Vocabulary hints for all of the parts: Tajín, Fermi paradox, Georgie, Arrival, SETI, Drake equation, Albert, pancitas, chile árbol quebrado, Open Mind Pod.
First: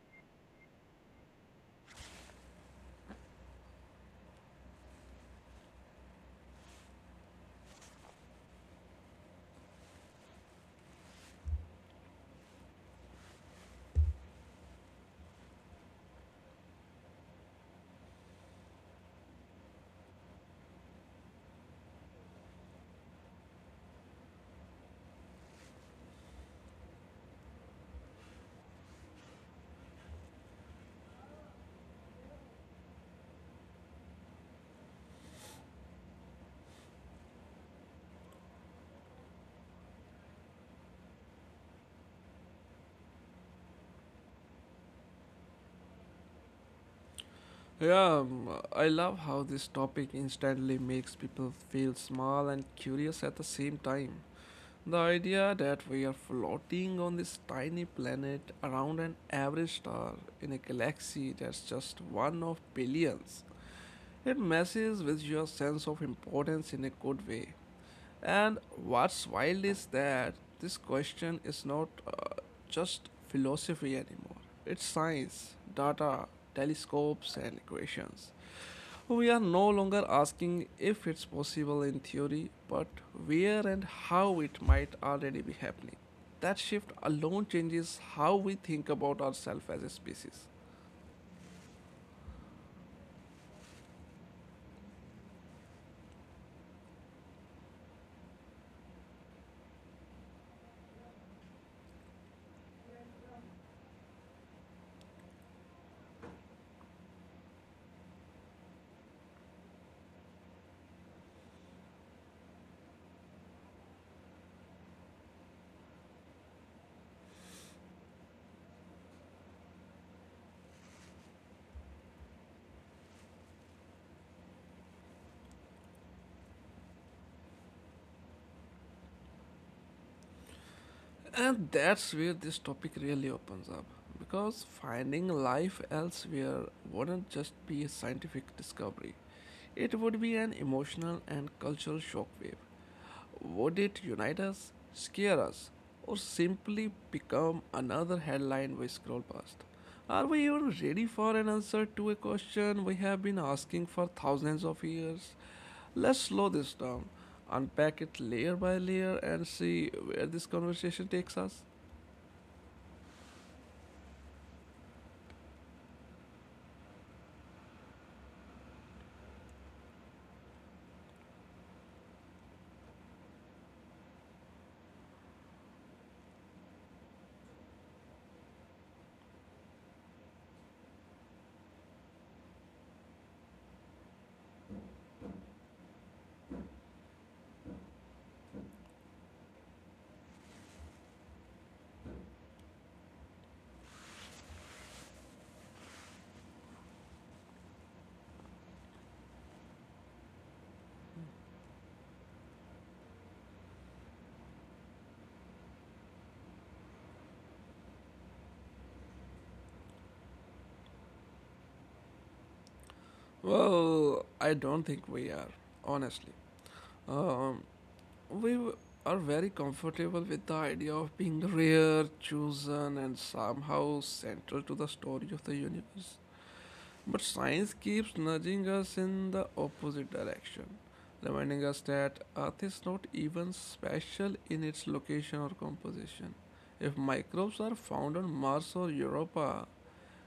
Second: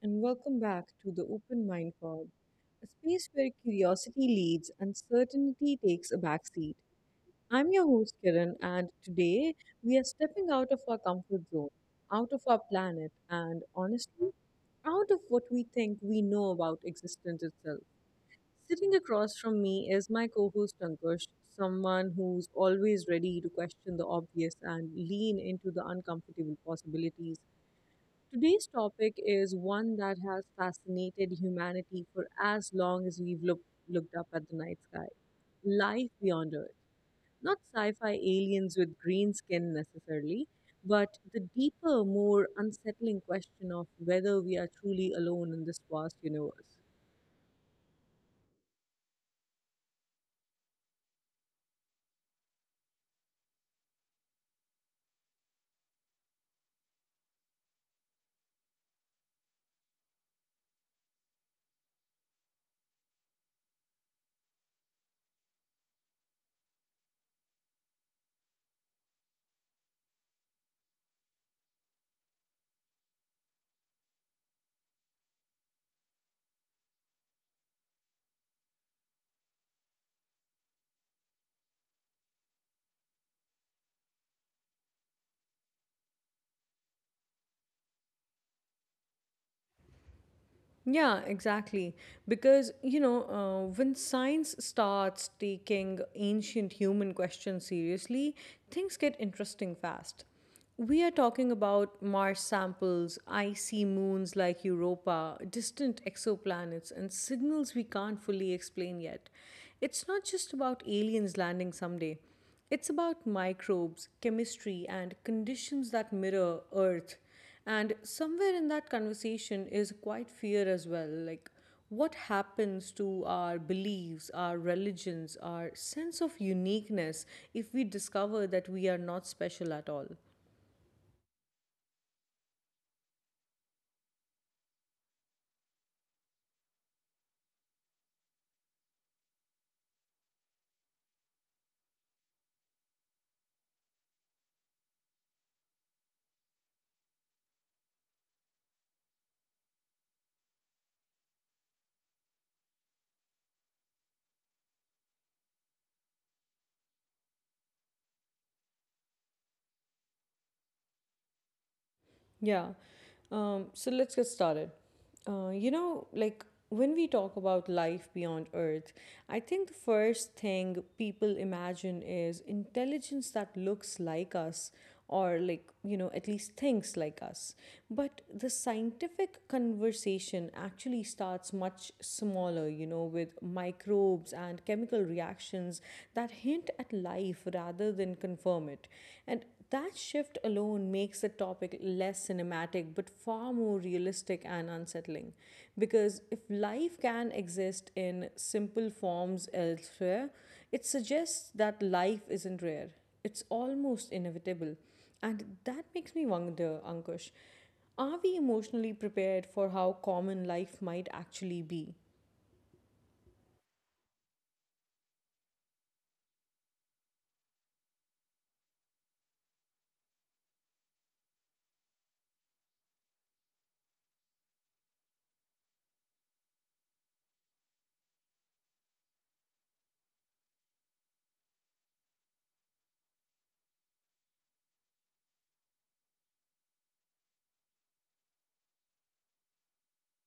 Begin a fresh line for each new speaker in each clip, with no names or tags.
and welcome back to the Open Mind Pod, a space where curiosity leads and certainty takes a backseat. I'm your host Kiran, and today we are stepping out of our comfort zone, out of our planet, and honestly, out of what we think we know about existence itself. Sitting across from me is my co host Ankush, someone who's always ready to question the obvious and lean into the uncomfortable possibilities. Today's topic is one that has fascinated humanity for as long as we've looked up at the night sky, life beyond Earth. Not sci fi aliens with green skin necessarily, but the deeper, more unsettling question of whether we are truly alone in this vast universe.
Yeah, I love how this topic instantly makes people feel small and curious at the same time. The idea that we are floating on this tiny planet around an average star in a galaxy that's just one of billions, it messes with your sense of importance in a good way. And what's wild is that this question is not just philosophy anymore. It's science, data, telescopes, and equations. We are no longer asking if it's possible in theory, but where and how it might already be happening. That shift alone changes how we think about ourselves as a species.
Yeah, exactly. Because, when science starts taking ancient human questions seriously, things get interesting fast. We are talking about Mars samples, icy moons like Europa, distant exoplanets, and signals we can't fully explain yet. It's not just about aliens landing someday. It's about microbes, chemistry, and conditions that mirror Earth. And somewhere in that conversation is quite fear as well. Like, what happens to our beliefs, our religions, our sense of uniqueness if we discover that we are not special at all?
And that's where this topic really opens up, because finding life elsewhere wouldn't just be a scientific discovery, it would be an emotional and cultural shockwave. Would it unite us, scare us, or simply become another headline we scroll past? Are we even ready for an answer to a question we have been asking for thousands of years? Let's slow this down, unpack it layer by layer, and see where this conversation takes us.
Yeah. So let's get started. Like when we talk about life beyond Earth, I think the first thing people imagine is intelligence that looks like us or like at least thinks like us, but the scientific conversation actually starts much smaller, with microbes and chemical reactions that hint at life rather than confirm it, and that shift alone makes the topic less cinematic but far more realistic and unsettling. Because if life can exist in simple forms elsewhere, it suggests that life isn't rare, it's almost inevitable. And that makes me wonder, Ankush, are we emotionally prepared for how common life might actually be?
Well, I don't think we are, honestly. Um, we w- are very comfortable with the idea of being rare, chosen, and somehow central to the story of the universe. But science keeps nudging us in the opposite direction, reminding us that Earth is not even special in its location or composition. If microbes are found on Mars or Europa,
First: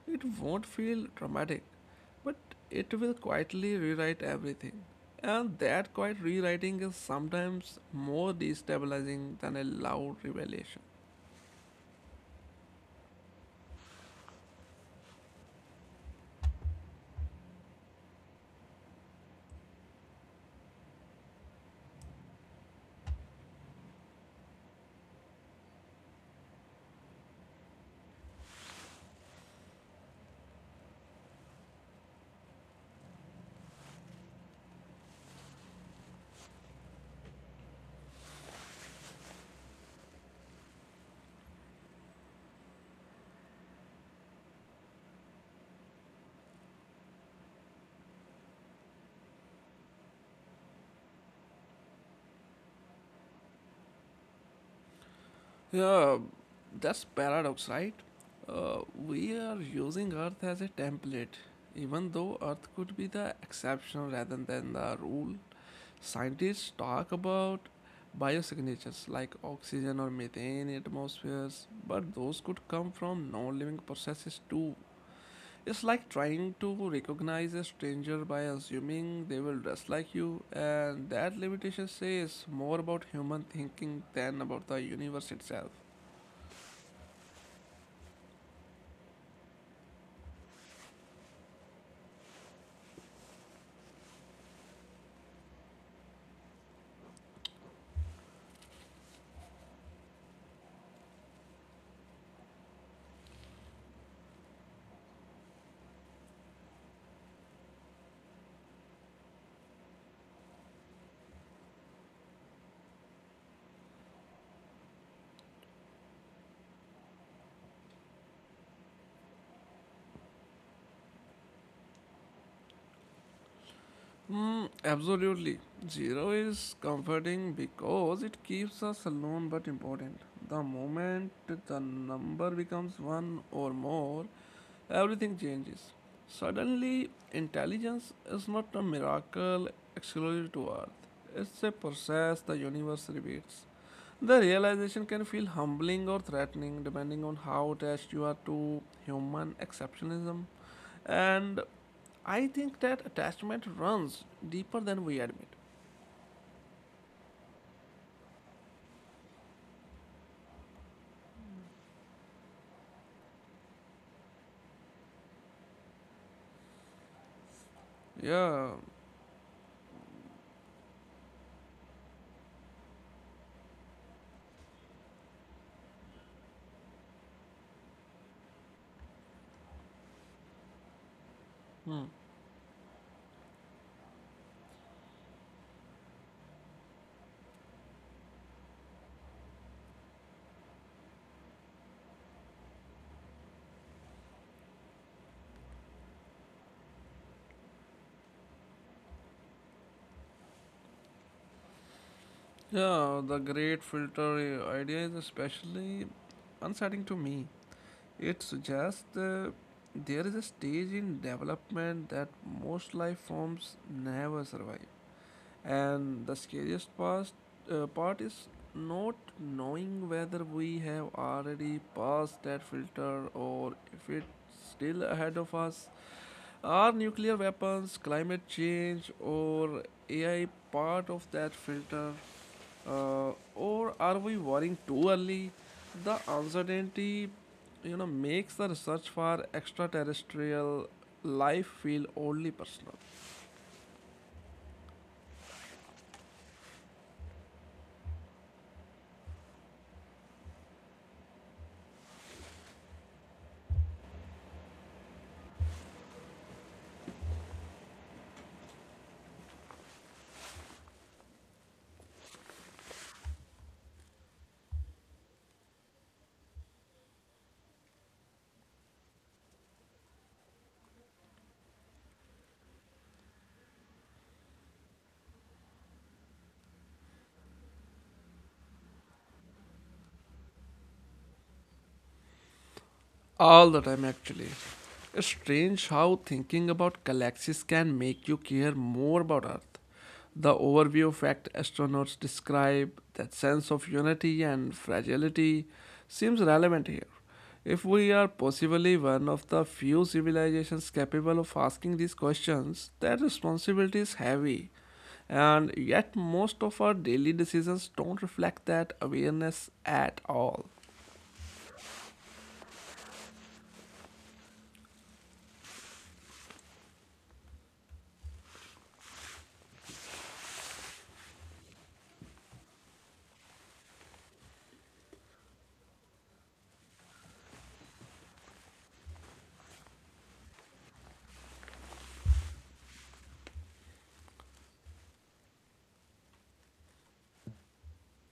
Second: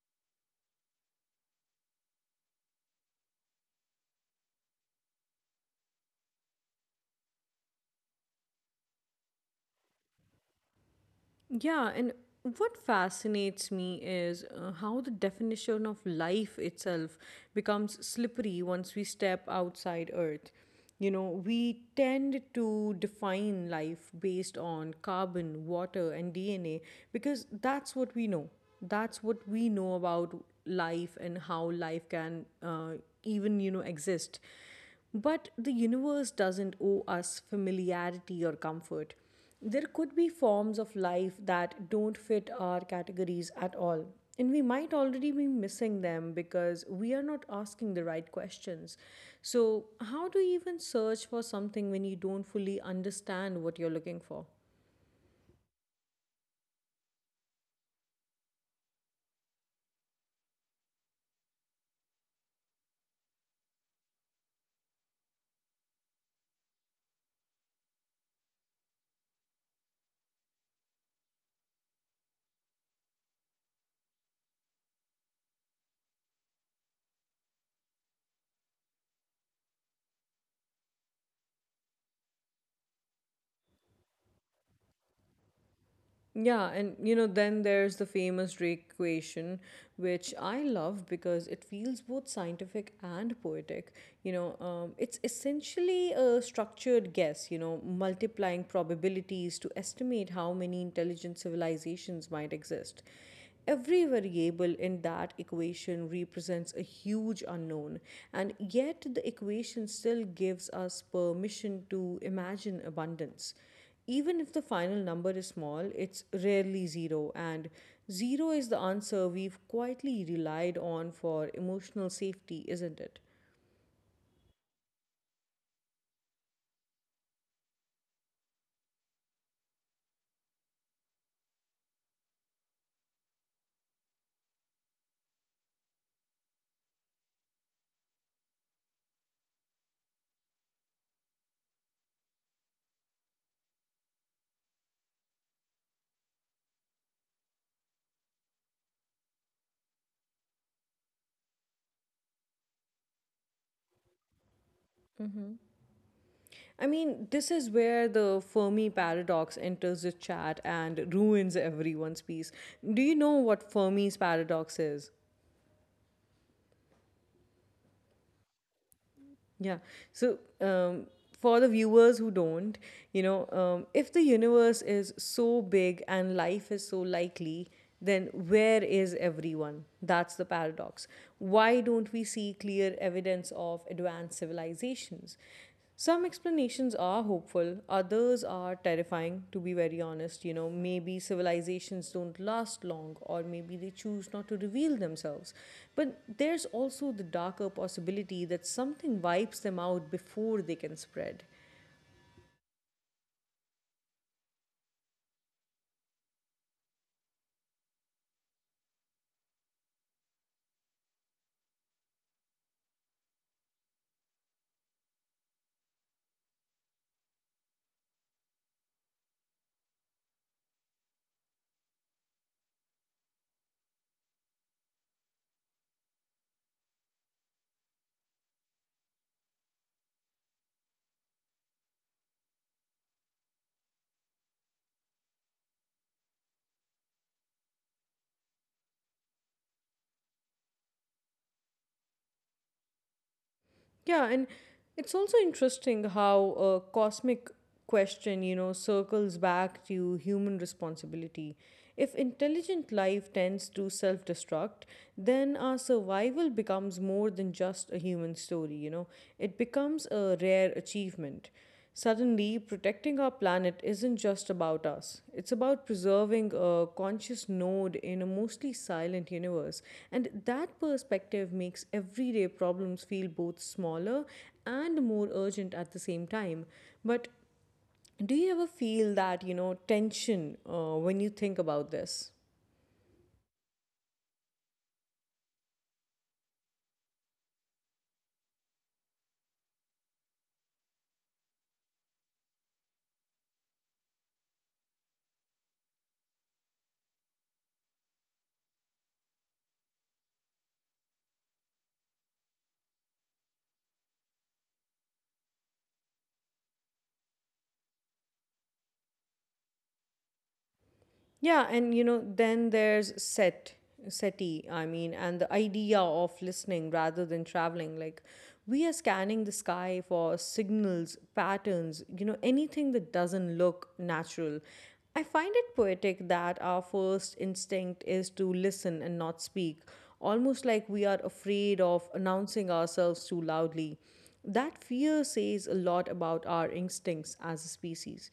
it won't feel dramatic, but it will quietly rewrite everything. And that quiet rewriting is sometimes more destabilizing than a loud revelation.
Yeah, and what fascinates me is how the definition of life itself becomes slippery once we step outside Earth. You know, we tend to define life based on carbon, water, and DNA because that's what we know. That's what we know about life and how life can even, exist. But the universe doesn't owe us familiarity or comfort. There could be forms of life that don't fit our categories at all. And we might already be missing them because we are not asking the right questions. So, how do you even search for something when you don't fully understand what you're looking for?
Yeah, that's paradox, right? We are using Earth as a template, even though Earth could be the exception rather than the rule. Scientists talk about biosignatures like oxygen or methane in atmospheres, but those could come from non living processes too. It's like trying to recognize a stranger by assuming they will dress like you, and that limitation says more about human thinking than about the universe itself.
Yeah, and you know, then there's the famous Drake equation, which I love because it feels both scientific and poetic. It's essentially a structured guess, multiplying probabilities to estimate how many intelligent civilizations might exist. Every variable in that equation represents a huge unknown, and yet the equation still gives us permission to imagine abundance. Even if the final number is small, it's rarely zero, and zero is the answer we've quietly relied on for emotional safety, isn't it?
Hmm, absolutely. Zero is comforting because it keeps us alone but important. The moment the number becomes one or more, everything changes. Suddenly, intelligence is not a miracle exclusive to Earth. It's a process the universe repeats. The realization can feel humbling or threatening depending on how attached you are to human exceptionalism. And I think that attachment runs deeper than we admit.
I mean, this is where the Fermi paradox enters the chat and ruins everyone's peace. Do you know what Fermi's paradox is?
Yeah.
Yeah. So, for the viewers who don't, if the universe is so big and life is so likely, then where is everyone? That's the paradox. Why don't
Hmm.
we see clear evidence of advanced civilizations? Some explanations are hopeful, others are terrifying, to be very honest. You know, maybe civilizations don't last long, or maybe they choose not to reveal themselves. But there's also the darker possibility that something wipes them out before they can spread.
Yeah, the great filter idea is especially unsettling to me. It suggests there is a stage in development that most life forms never survive. And the scariest part is not knowing whether we have already passed that filter or if it's still ahead of us. Are nuclear weapons, climate change, or AI part of that filter? Or are we worrying too early? The uncertainty, makes the research for extraterrestrial life feel only personal.
Yeah, and it's also interesting how a cosmic question, circles back to human responsibility. If intelligent life tends to self destruct, then our survival becomes more than just a human story, it becomes a rare achievement. Suddenly, protecting our planet isn't just about us. It's about preserving a conscious node in a mostly silent universe. And that perspective makes everyday problems feel both smaller and more urgent at the same time. But do you ever feel that, tension when you think about this?
All the time, actually. It's strange how thinking about galaxies can make you care more about Earth. The overview of fact astronauts describe, that sense of unity and fragility, seems relevant here. If we are possibly one of the few civilizations capable of asking these questions, that responsibility is heavy. And yet, most of our daily decisions don't reflect that awareness at all.
Yeah, and you know, then there's SETI, I mean, and the idea of listening rather than traveling. Like we are scanning the sky for signals, patterns, anything that doesn't look natural. I find it poetic that our first instinct is to listen and not speak, almost like we are afraid of announcing ourselves too loudly. That fear says a lot about our instincts as a species.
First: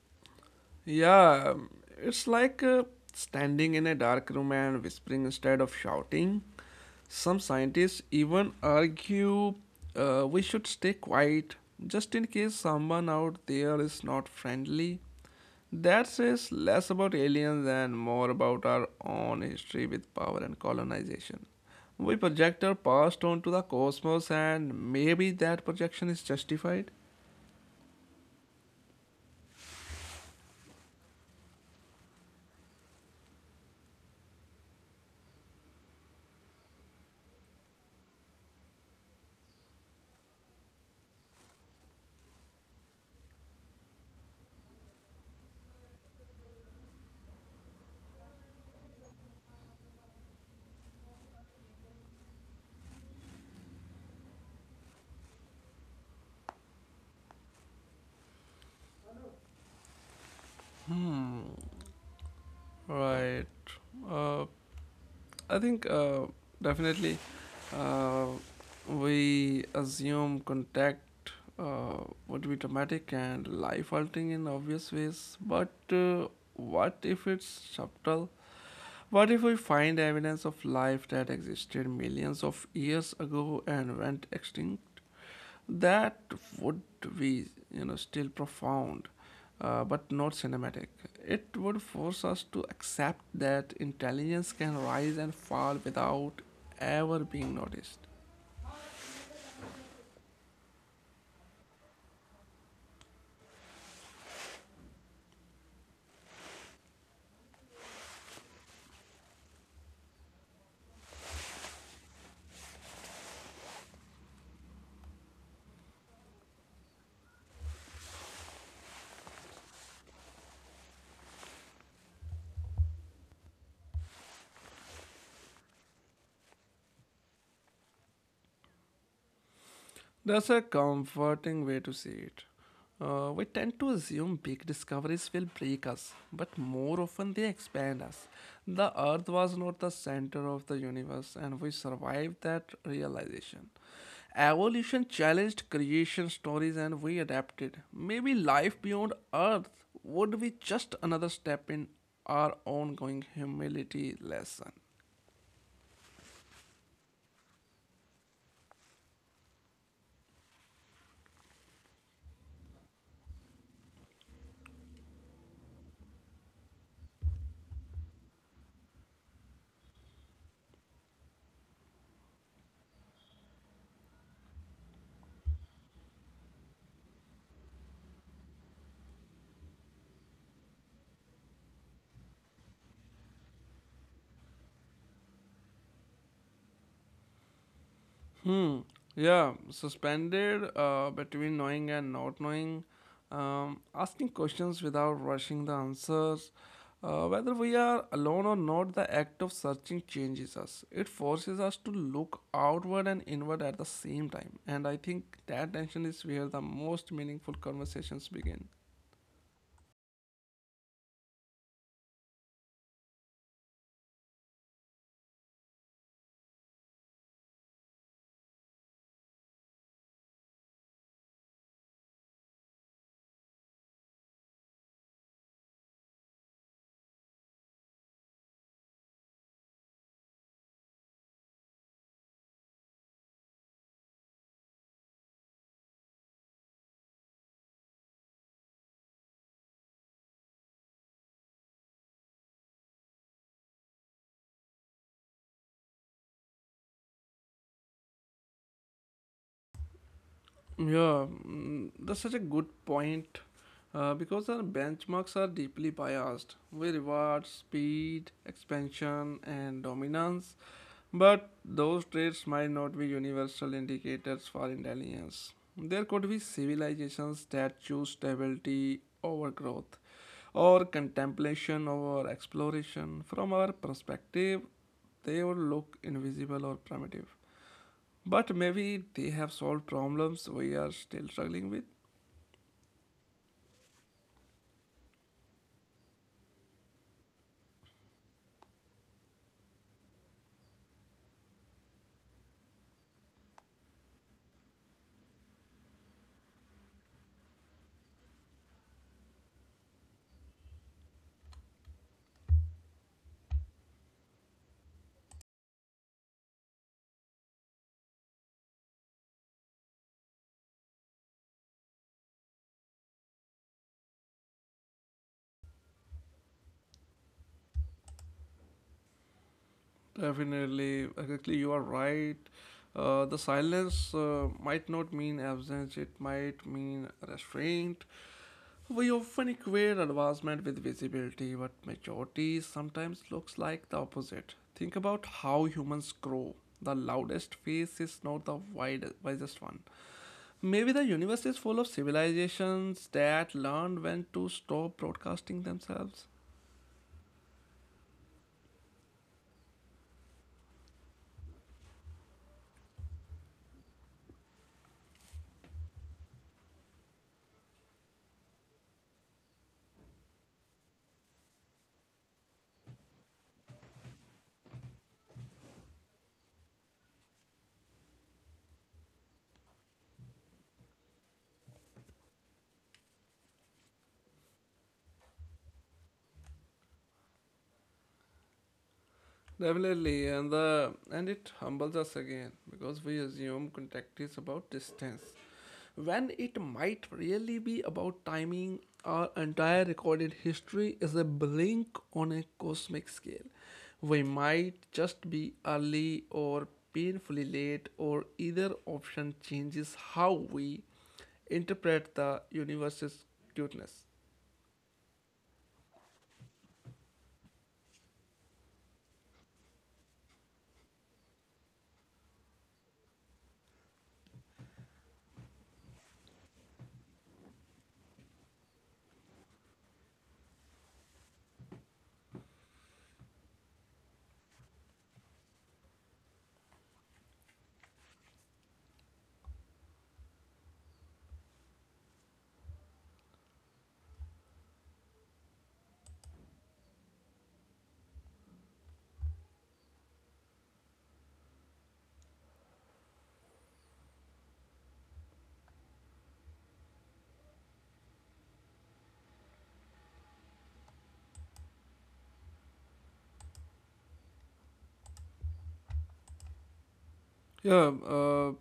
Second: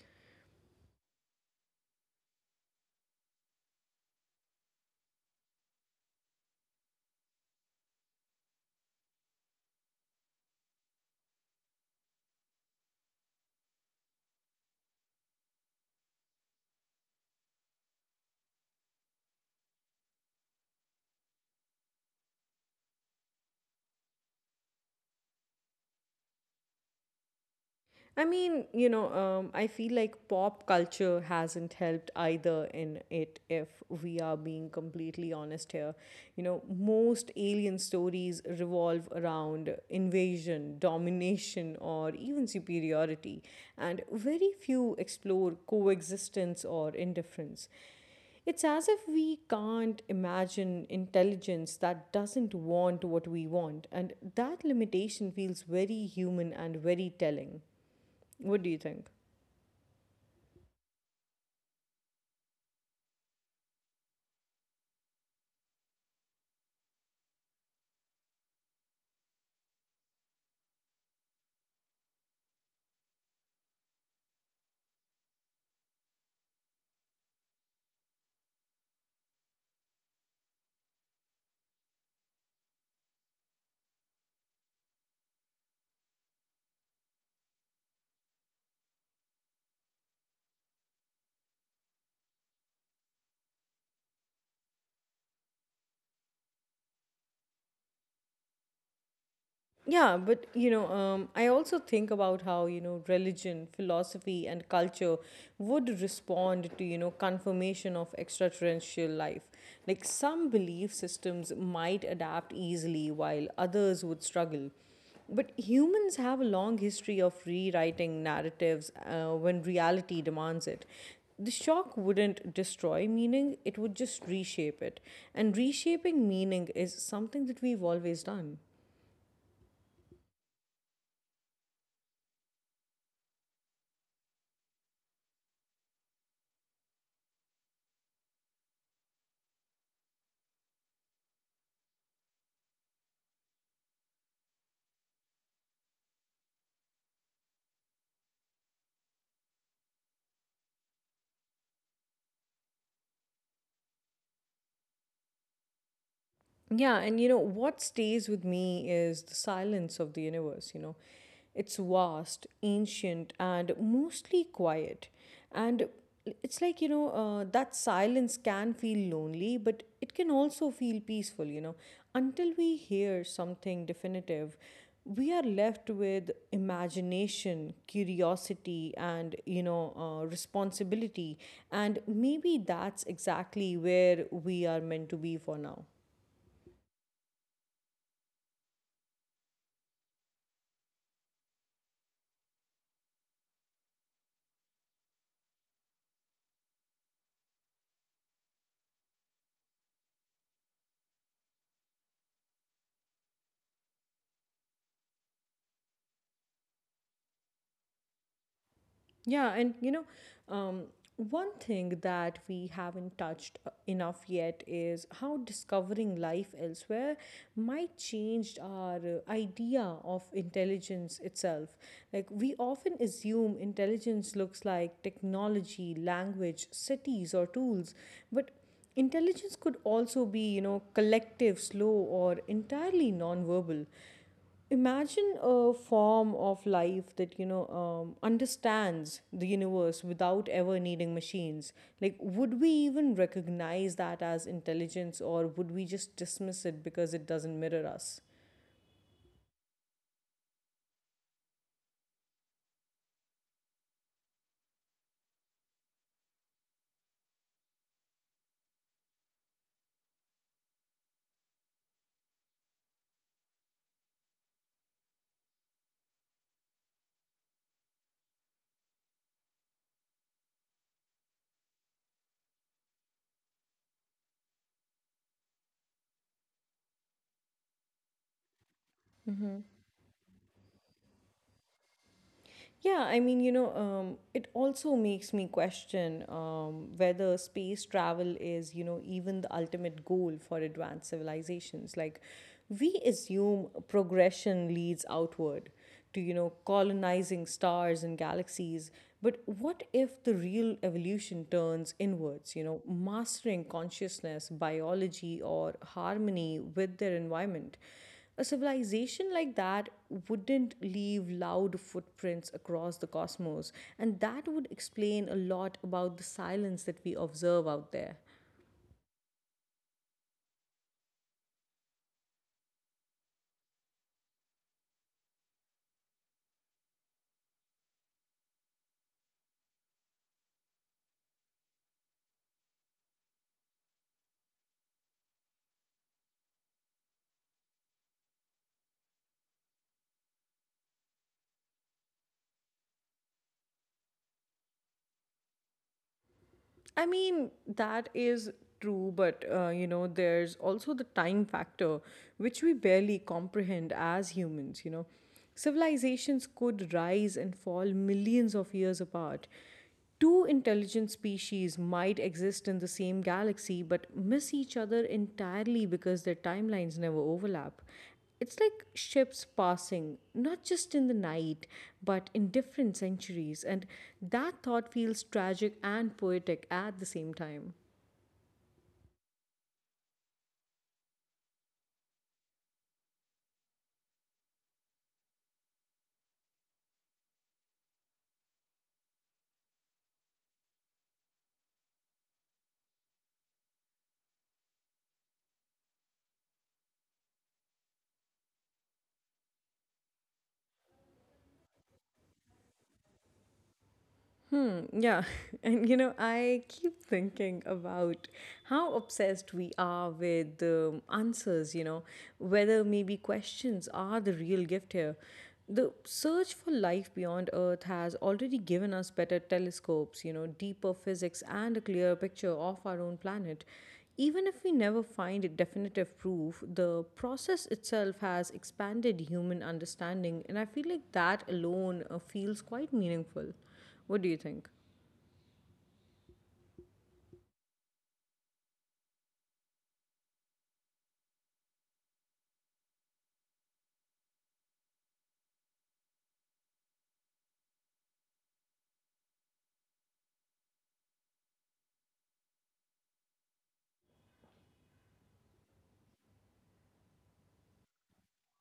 Yeah, um, it's like standing in a dark room and whispering instead of shouting. Some scientists even argue we should stay quiet just in case someone out there is not friendly. That says less about aliens and more about our own history with power and colonization. We project our past onto the cosmos, and maybe that projection is justified.
I feel like pop culture hasn't helped either in it, if we are being completely honest here. You know, most alien stories revolve around invasion, domination, or even superiority, and very few explore coexistence or indifference. It's as if we can't imagine intelligence that doesn't want what we want, and that limitation feels very human and very telling. What do you think?
Right. Uh, I think definitely uh, we assume contact uh, would be traumatic and life altering in obvious ways, but what if it's subtle? What if we find evidence of life that existed millions of years ago and went extinct? That would be, you know, still profound, but not cinematic. It would force us to accept that intelligence can rise and fall without ever being noticed.
Yeah, but I also think about how religion, philosophy, and culture would respond to confirmation of extraterrestrial life. Like some belief systems might adapt easily, while others would struggle. But humans have a long history of rewriting narratives when reality demands it. The shock wouldn't destroy meaning; it would just reshape it, and reshaping meaning is something that we've always done.
That's a comforting way to see it. We tend to assume big discoveries will break us, but more often they expand us. The Earth was not the center of the universe, and we survived that realization. Evolution challenged creation stories, and we adapted. Maybe life beyond Earth would be just another step in our ongoing humility lesson.
Yeah, and you know, what stays with me is the silence of the universe, you know. It's vast, ancient, and mostly quiet. And it's like, that silence can feel lonely, but it can also feel peaceful, you know. Until we hear something definitive, we are left with imagination, curiosity, and, responsibility. And maybe that's exactly where we are meant to be for now.
Hmm. Yeah, suspended between knowing and not knowing, asking questions without rushing the answers. Whether we are alone or not, the act of searching changes us. It forces us to look outward and inward at the same time. And I think that tension is where the most meaningful conversations begin.
Yeah, and um, one thing that we haven't touched enough yet is how discovering life elsewhere might change our idea of intelligence itself. Like, we often assume intelligence looks like technology, language, cities, or tools, but intelligence could also be, collective, slow, or entirely nonverbal. Imagine a form of life that, understands the universe without ever needing machines. Like, would we even recognize that as intelligence, or would we just dismiss it because it doesn't mirror us?
Yeah, that's such a good point because our benchmarks are deeply biased. We reward speed, expansion, and dominance, but those traits might not be universal indicators for intelligence. There could be civilizations that choose stability over growth, or contemplation over exploration. From our perspective, they would look invisible or primitive. But maybe they have solved problems we are still struggling with.
Yeah, it also makes me question whether space travel is, even the ultimate goal for advanced civilizations. Like, we assume progression leads outward to, colonizing stars and galaxies. But what if the real evolution turns inwards, mastering consciousness, biology, or harmony with their environment? A civilization like that wouldn't leave loud footprints across the cosmos, and that would explain a lot about the silence that we observe out there.
Definitely, exactly, you are right. The silence might not mean absence, it might mean restraint. We often equate advancement with visibility, but maturity sometimes looks like the opposite. Think about how humans grow. The loudest face is not the wide, wisest one. Maybe the universe is full of civilizations that learned when to stop broadcasting themselves.
I mean, that is true, but there's also the time factor, which we barely comprehend as humans, you know. Civilizations could rise and fall millions of years apart. Two intelligent species might exist in the same galaxy but miss each other entirely because their timelines never overlap. It's like ships passing, not just in the night, but in different centuries, and that thought feels tragic and poetic at the same time.
Definitely, and it humbles us again because we assume contact is about distance when it might really be about timing. Our entire recorded history is a blink on a cosmic scale. We might just be early or painfully late, or either option changes how we interpret the universe's cuteness.
Hmm, yeah. And you know, I keep thinking about how obsessed we are with answers, whether maybe questions are the real gift here. The search for life beyond Earth has already given us better telescopes, deeper physics, and a clearer picture of our own planet. Even if we never find a definitive proof, the process itself has expanded human understanding, and I feel like that alone feels quite meaningful. What do you think?
Yeah, uh,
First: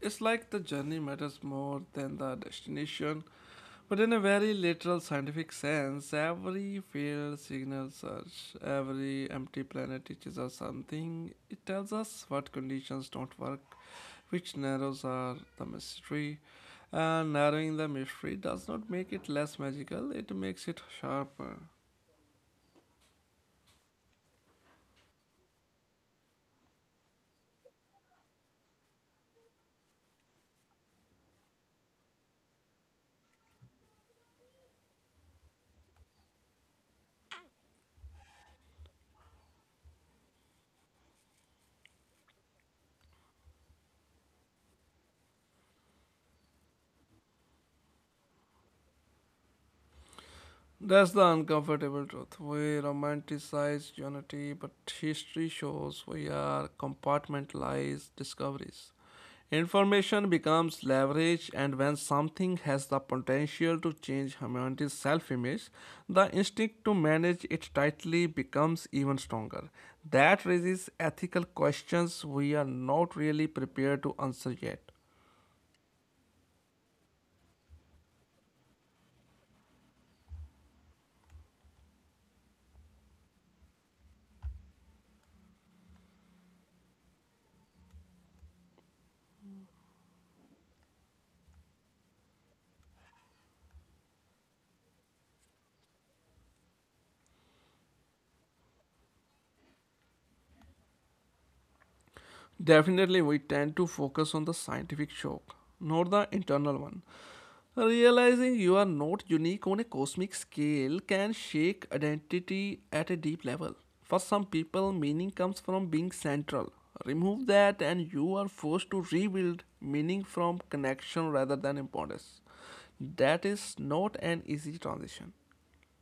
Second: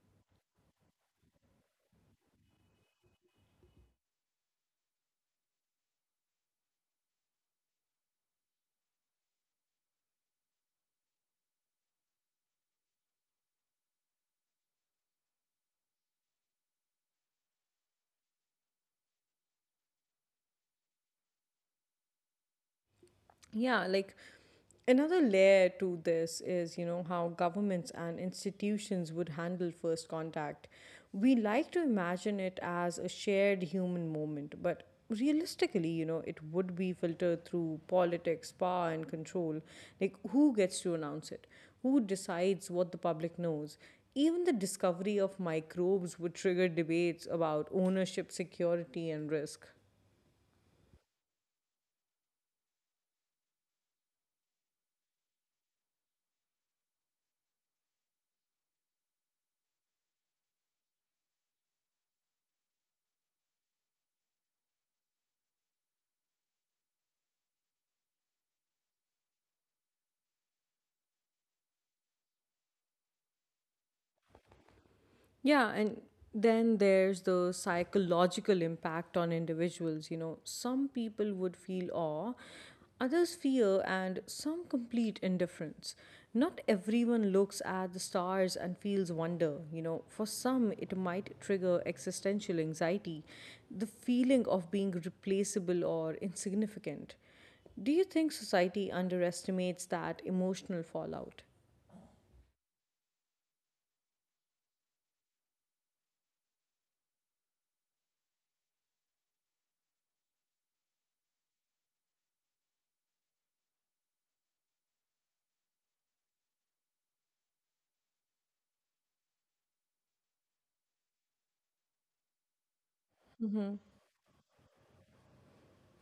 it's like the journey matters more than the destination. But in a very literal scientific sense, every failed signal search, every empty planet teaches us something. It tells us what conditions don't work, which narrows are the mystery. And narrowing the mystery does not make it less magical, it makes it sharper.
Yeah, like another layer to this is, how governments and institutions would handle first contact. We like to imagine it as a shared human moment, but realistically, it would be filtered through politics, power, and control. Like, who gets to announce it? Who decides what the public knows? Even the discovery of microbes would trigger debates about ownership, security, and risk.
That's the uncomfortable truth. We romanticize unity, but history shows we are compartmentalized discoveries. Information becomes leverage, and when something has the potential to change humanity's self image, the instinct to manage it tightly becomes even stronger. That raises ethical questions we are not really prepared to answer yet.
Yeah, and then there's the psychological impact on individuals. You know, some people would feel awe, others fear, and some complete indifference. Not everyone looks at the stars and feels wonder. You know, for some, it might trigger existential anxiety, the feeling of being replaceable or insignificant. Do you think society underestimates that emotional fallout?
Definitely, we tend to focus on the scientific shock, not the internal one. Realizing you are not unique on a cosmic scale can shake identity at a deep level. For some people, meaning comes from being central. Remove that, and you are forced to rebuild meaning from connection rather than importance. That is not an easy transition.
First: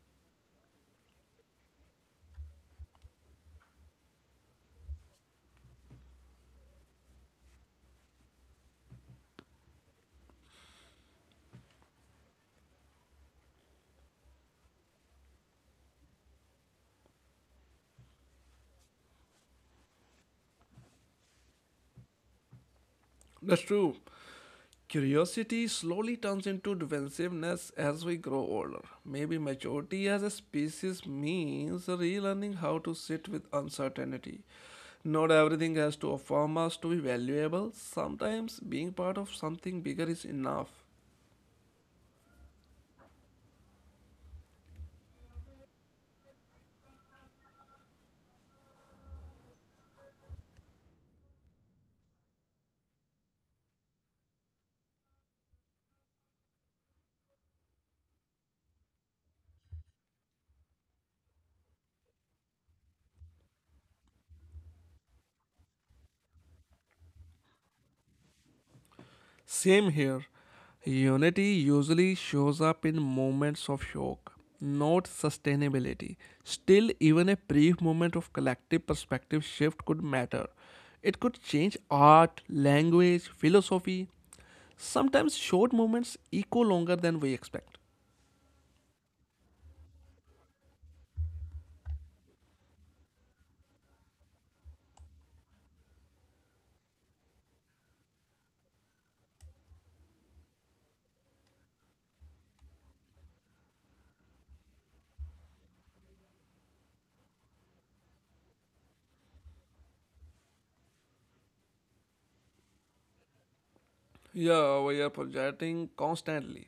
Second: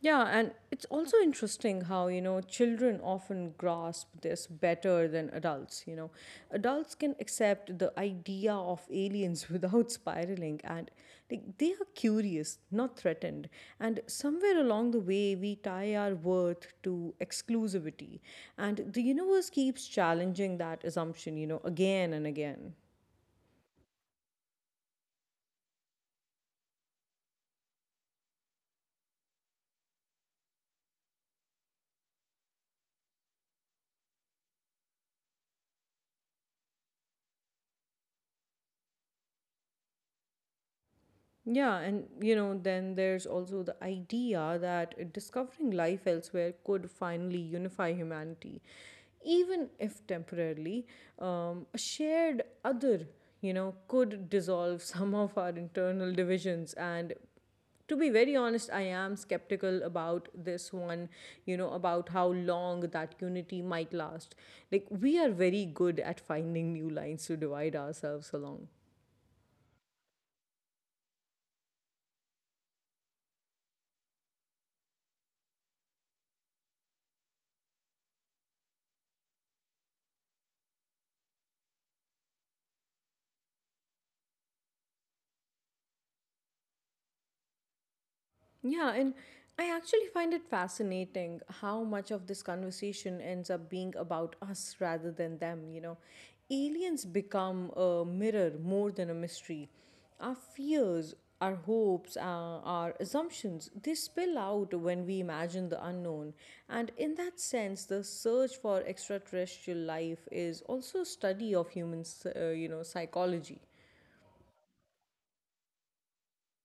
Yeah, and it's also interesting how, children often grasp this better than adults, you know. Adults can accept the idea of aliens without spiraling, and like they are curious, not threatened. And somewhere along the way we tie our worth to exclusivity. And the universe keeps challenging that assumption, again and again.
That's true. Curiosity slowly turns into defensiveness as we grow older. Maybe maturity as a species means relearning how to sit with uncertainty. Not everything has to affirm us to be valuable. Sometimes being part of something bigger is enough.
Yeah, and you know, then there's also the idea that discovering life elsewhere could finally unify humanity, even if temporarily. A shared other, could dissolve some of our internal divisions. And to be very honest, I am skeptical about this one, you know, about how long that unity might last. Like, we are very good at finding new lines to divide ourselves along.
Same here. Unity usually shows up in moments of shock, not sustainability. Still, even a brief moment of collective perspective shift could matter. It could change art, language, philosophy. Sometimes short moments echo longer than we expect.
Yeah, and I actually find it fascinating how much of this conversation ends up being about us rather than them, you know. Aliens become a mirror more than a mystery. Our fears, our hopes, our assumptions, they spill out when we imagine the unknown. And in that sense, the search for extraterrestrial life is also a study of human, psychology.
Yeah, we are projecting constantly.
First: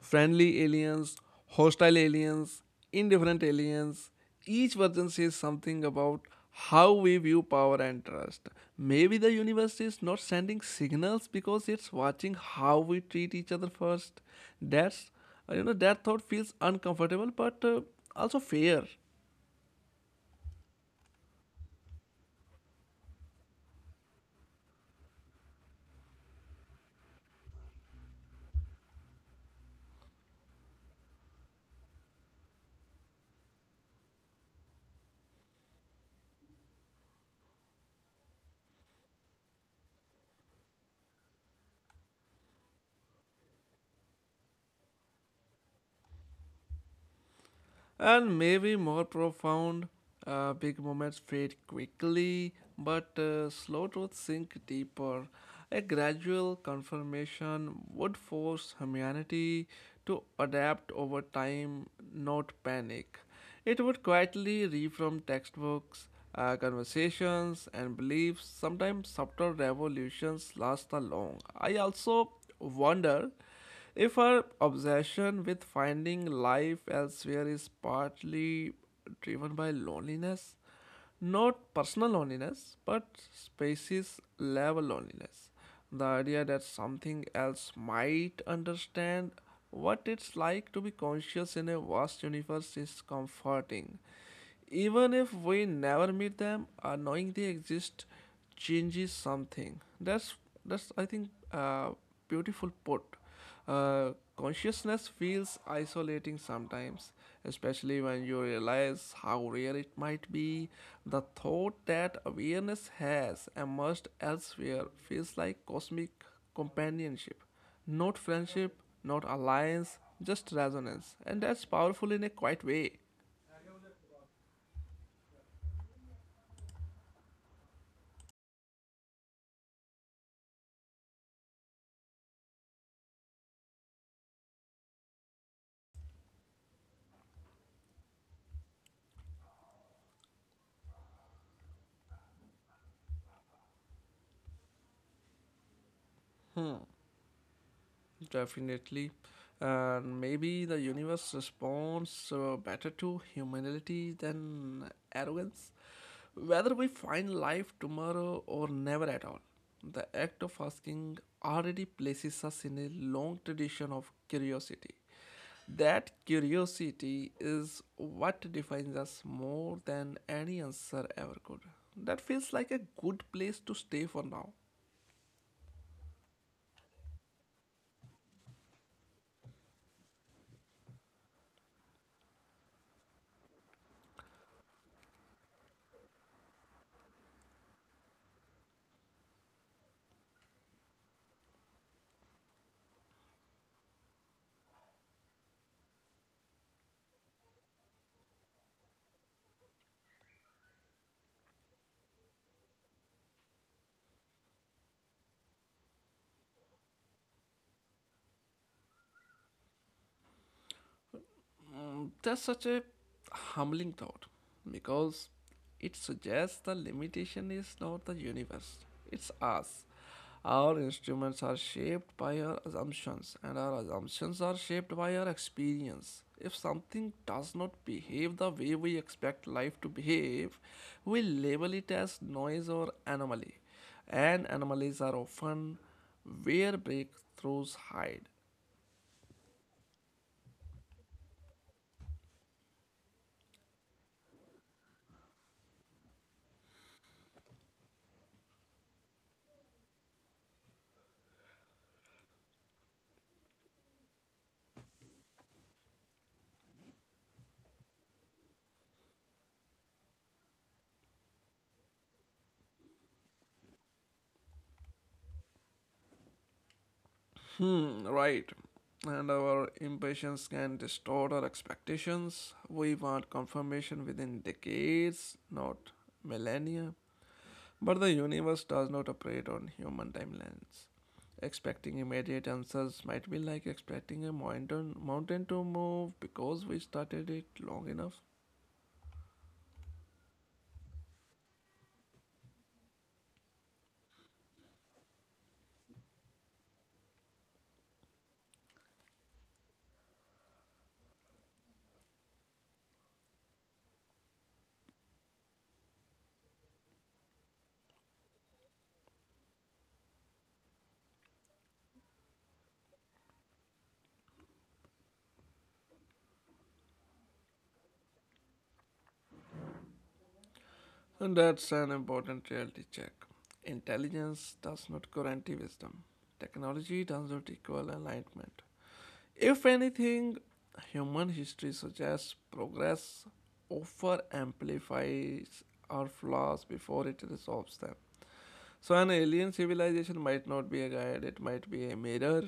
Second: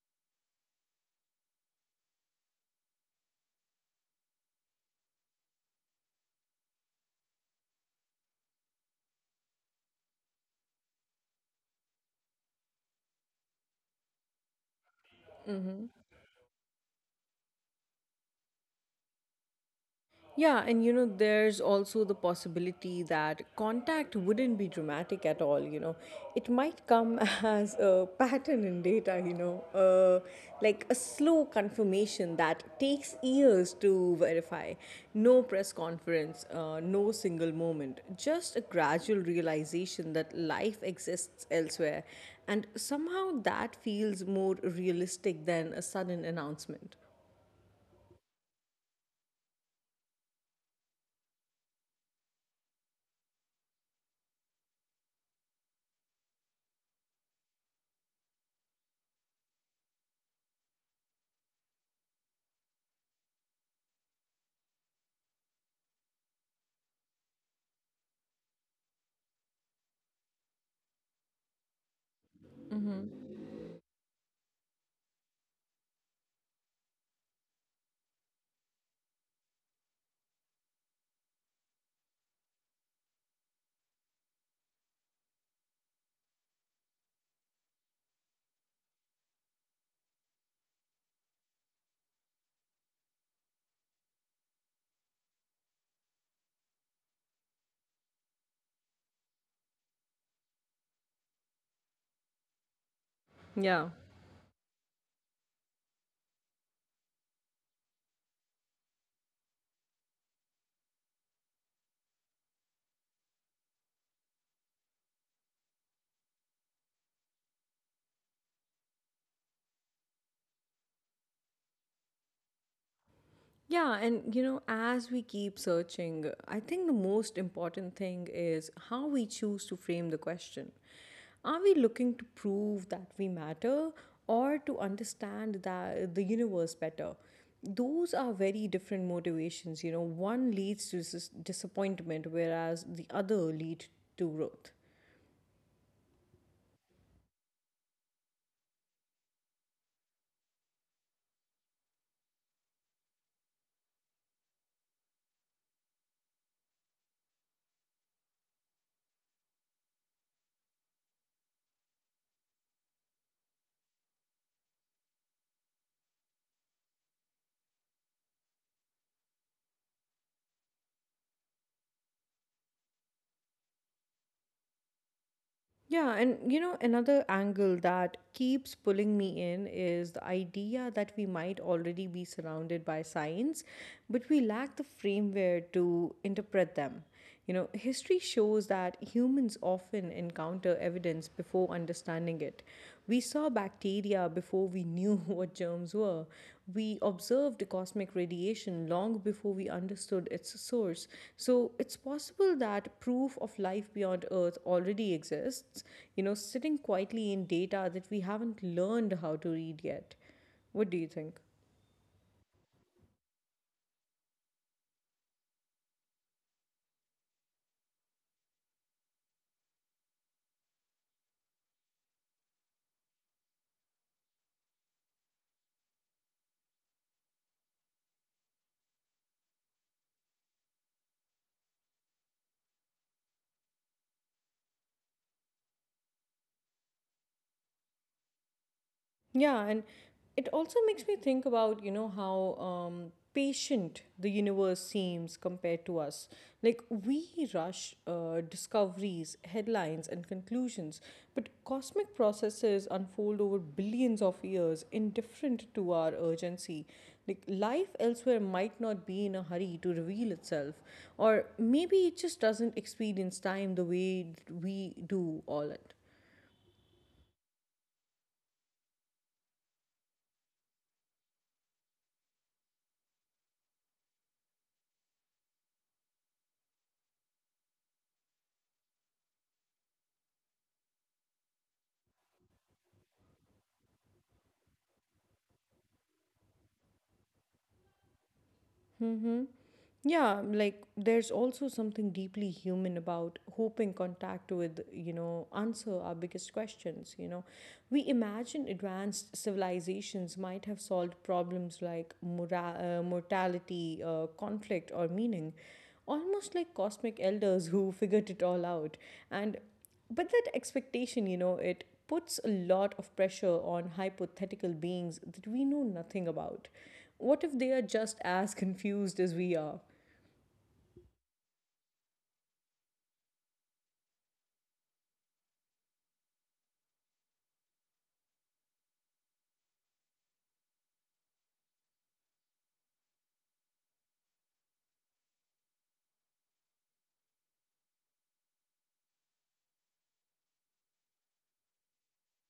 Friendly aliens, hostile aliens, indifferent aliens. Each version says something about how we view power and trust. Maybe the universe is not sending signals because it's watching how we treat each other first. That's, that thought feels uncomfortable but also fair.
Yeah, and you know, there's also the possibility that contact wouldn't be dramatic at all, you know. It might come as a pattern in data, like a slow confirmation that takes years to verify. No press conference, no single moment, just a gradual realization that life exists elsewhere. And somehow that feels more realistic than a sudden announcement.
And maybe more profound. Big moments fade quickly, but slow truths sink deeper. A gradual confirmation would force humanity to adapt over time, not panic. It would quietly reform textbooks, conversations, and beliefs. Sometimes subtle revolutions last the long. I also wonder if our obsession with finding life elsewhere is partly driven by loneliness, not personal loneliness, but species level loneliness, the idea that something else might understand what it's like to be conscious in a vast universe is comforting. Even if we never meet them, knowing they exist changes something. That's I think beautiful put.
Yeah.
Consciousness feels isolating sometimes, especially when you realize how rare it might be. The thought that awareness has emerged elsewhere feels like cosmic companionship. Not friendship, not alliance, just resonance. And that's powerful in a quiet way.
Yeah, and you know, as we keep searching, I think the most important thing is how we choose to frame the question. Are we looking to prove that we matter or to understand that the universe better? Those are very different motivations. You know, one leads to disappointment, whereas the other lead to growth.
Definitely. And maybe the universe responds better to humility than arrogance. Whether we find life tomorrow or never at all, the act of asking already places us in a long tradition of curiosity. That curiosity is what defines us more than any answer ever could. That feels like a good place to stay for now.
Yeah, and you know, another angle that keeps pulling me in is the idea that we might already be surrounded by signs, but we lack the framework to interpret them. You know, history shows that humans often encounter evidence before understanding it. We saw bacteria before we knew what germs were. We observed cosmic radiation long before we understood its source. So it's possible that proof of life beyond Earth already exists, you know, sitting quietly in data that we haven't learned how to read yet. What do you think?
Mm, that's such a humbling thought because it suggests the limitation is not the universe, it's us. Our instruments are shaped by our assumptions, and our assumptions are shaped by our experience. If something does not behave the way we expect life to behave, we label it as noise or anomaly, and anomalies are often where breakthroughs hide.
Yeah, and it also makes me think about, you know, how patient the universe seems compared to us. Like, we rush discoveries, headlines, and conclusions, but cosmic processes unfold over billions of years, indifferent to our urgency. Like, life elsewhere might not be in a hurry to reveal itself, or maybe it just doesn't experience time the way we do all it.
Hmm, right. And our impatience can distort our expectations. We want confirmation within decades, not millennia. But the universe does not operate on human timelines. Expecting immediate answers might be like expecting a mountain to move because we started it long enough.
Mm-hmm. Yeah, like there's also something deeply human about hoping contact with, you know, answer our biggest questions, you know. We imagine advanced civilizations might have solved problems like mortality, conflict, or meaning, almost like cosmic elders who figured it all out. And but that expectation, you know, it puts a lot of pressure on hypothetical beings that we know nothing about. What if they are just as confused as we are?
And that's an important reality check. Intelligence does not guarantee wisdom. Technology does not equal enlightenment. If anything, human history suggests progress over amplifies our flaws before it resolves them. So, an alien civilization might not be a guide, it might be a mirror.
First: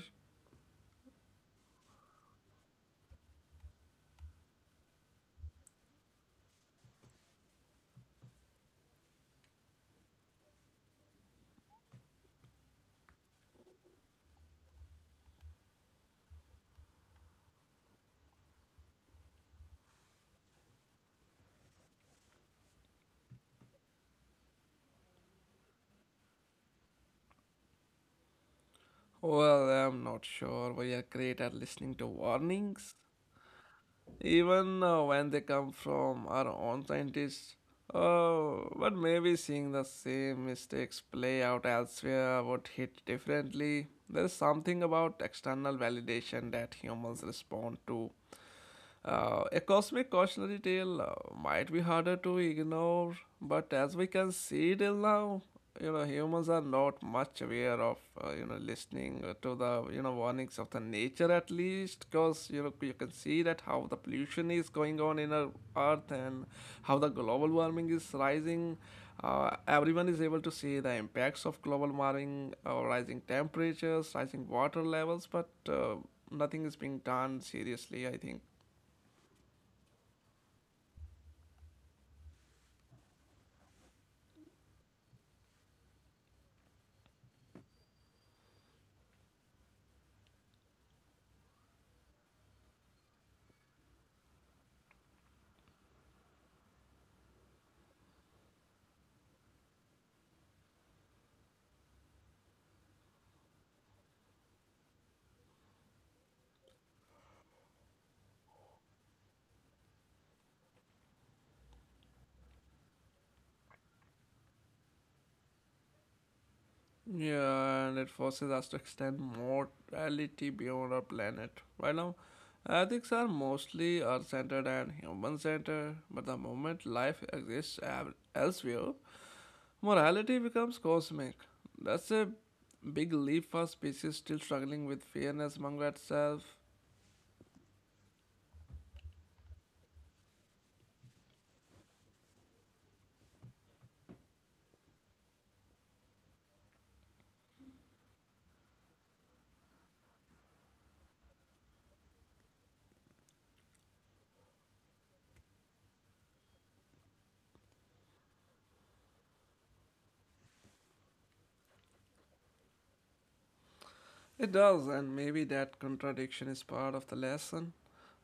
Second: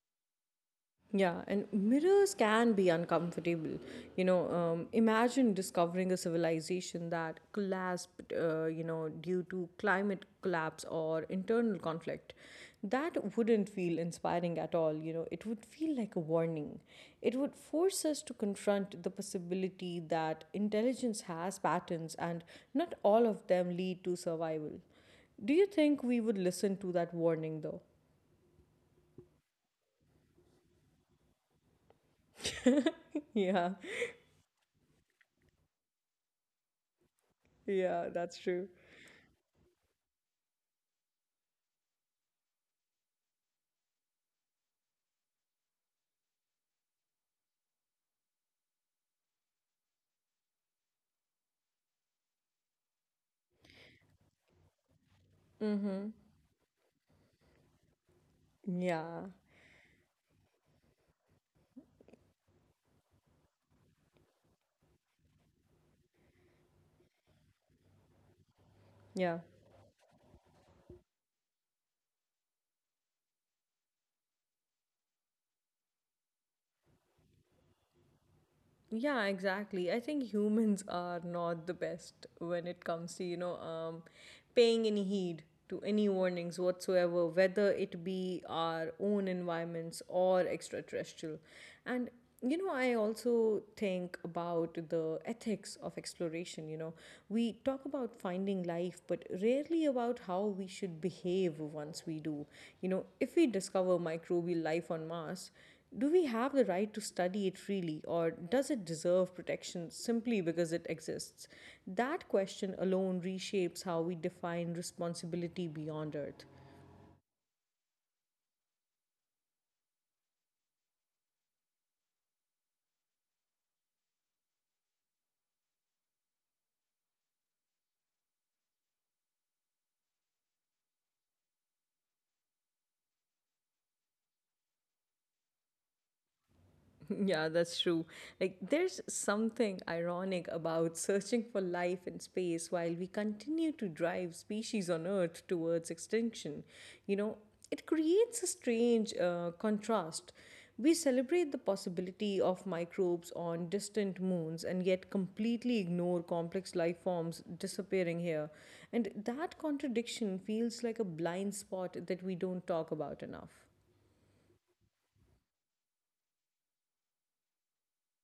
Yeah, and mirrors can be uncomfortable. You know, imagine discovering a civilization that collapsed, you know, due to climate collapse or internal conflict. That wouldn't feel inspiring at all. You know, it would feel like a warning. It would force us to confront the possibility that intelligence has patterns and not all of them lead to survival. Do you think we would listen to that warning though?
Well, I'm not sure. We are great at listening to warnings,
Yeah,
even when they come from our own scientists.
yeah, that's true.
Oh, but maybe seeing the same mistakes play out elsewhere would hit differently. There is something about external validation that humans respond to, a cosmic cautionary tale might be harder to ignore, but as we can see till now, you know, humans are not much aware of, you know, listening
Yeah,
to the, you know, warnings of the nature at least, because, you know, you can see that how the pollution is going on in our earth and how the global warming is rising.
yeah,
Everyone is able to see the impacts of global warming, rising temperatures, rising water levels, but nothing is being done seriously, I think.
yeah, exactly. I think humans are not the best when it comes to, you know, paying any heed to any warnings whatsoever, whether it be our own environments or extraterrestrial. And, you know, I also think about the ethics of exploration. You know, we talk about finding life, but rarely about how we should behave once we do. You know, if we discover microbial life on Mars, do we have the right to study it freely, or does it deserve protection simply because it exists? That question alone reshapes how we define responsibility beyond Earth.
Yeah, and it forces us to extend morality beyond our planet. Right now, ethics are mostly earth centered and human centered, but the moment life exists elsewhere, morality becomes cosmic. That's a big leap for a species still struggling with fairness among itself.
Yeah, that's true. Like, there's something ironic about searching for life in space while we continue to drive species on Earth towards extinction. You know, it creates a strange contrast. We celebrate the possibility of microbes on distant moons and yet completely ignore complex life forms disappearing here. And that contradiction feels like a blind spot that we don't talk about enough.
It does, and maybe that contradiction is part of the lesson.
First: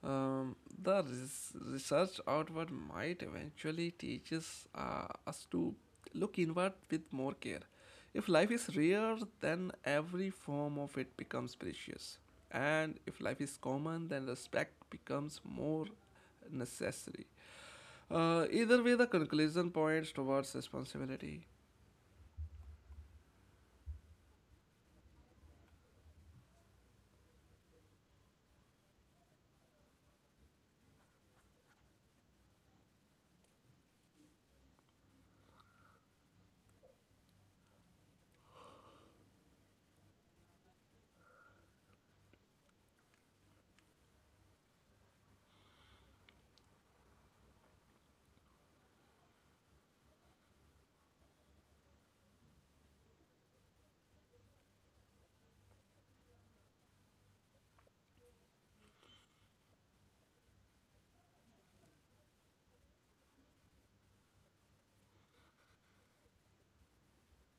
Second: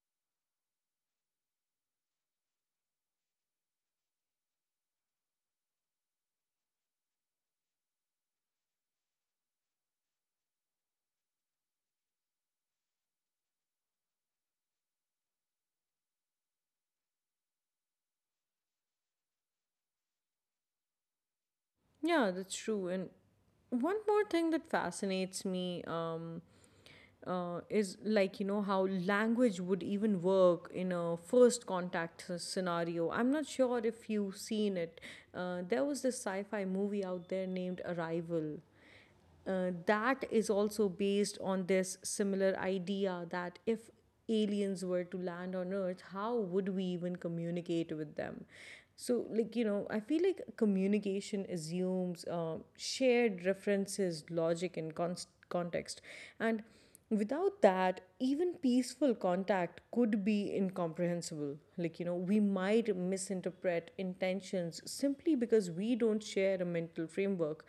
Um, the research outward might eventually teaches us to look inward with more care. If life is rare, then every form of it becomes precious. And if life is common, then respect becomes more necessary. Either way, the conclusion points towards responsibility.
Yeah, that's true. And one more thing that fascinates me is like, you know, how language would even work in a first contact scenario. I'm not sure if you've seen it. There was this sci fi movie out there named Arrival that is also based on this similar idea that if aliens were to land on earth, how would we even communicate with them? So like, you know, I feel like communication assumes shared references, logic, and context, and without that, even peaceful contact could be incomprehensible. Like, you know, we might misinterpret intentions simply because we don't share a mental framework.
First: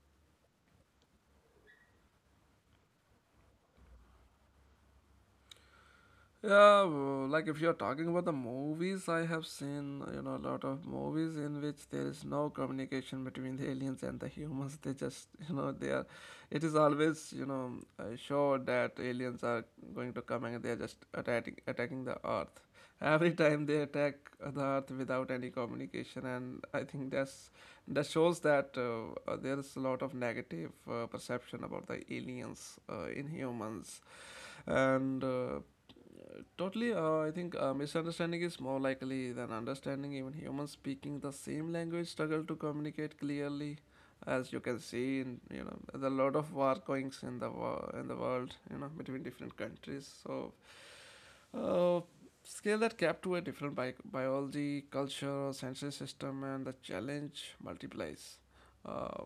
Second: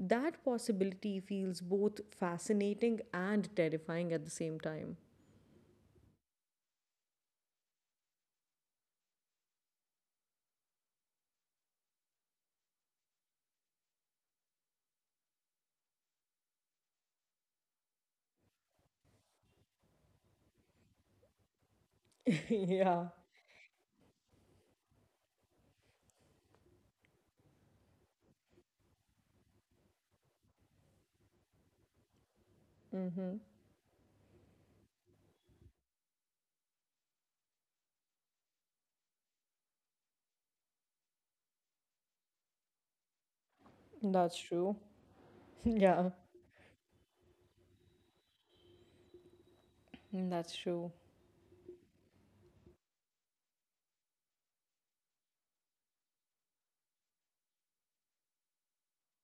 That possibility feels both fascinating and terrifying at the same time.
Yeah, well, like if you're talking about the movies, I have seen, you know, a lot of movies in which there is no communication between the aliens and the humans. They just you know they are. It is always, you know, sure that aliens are going to come and they are just attacking the Earth.
Yeah.
Every time they attack the Earth without any communication, and I think that's that shows that there is a lot of negative perception about the aliens in
Mm-hmm.
humans, and. Totally, I think misunderstanding is more likely than understanding. Even humans speaking the same language struggle to communicate clearly,
That's
as you can
true.
see in, you know, the
Yeah.
lot of war goings in the in the world, you know, between different countries.
Mm,
So,
that's true.
uh, scale that gap to a different biology, culture, or sensory system, and the challenge multiplies. Uh,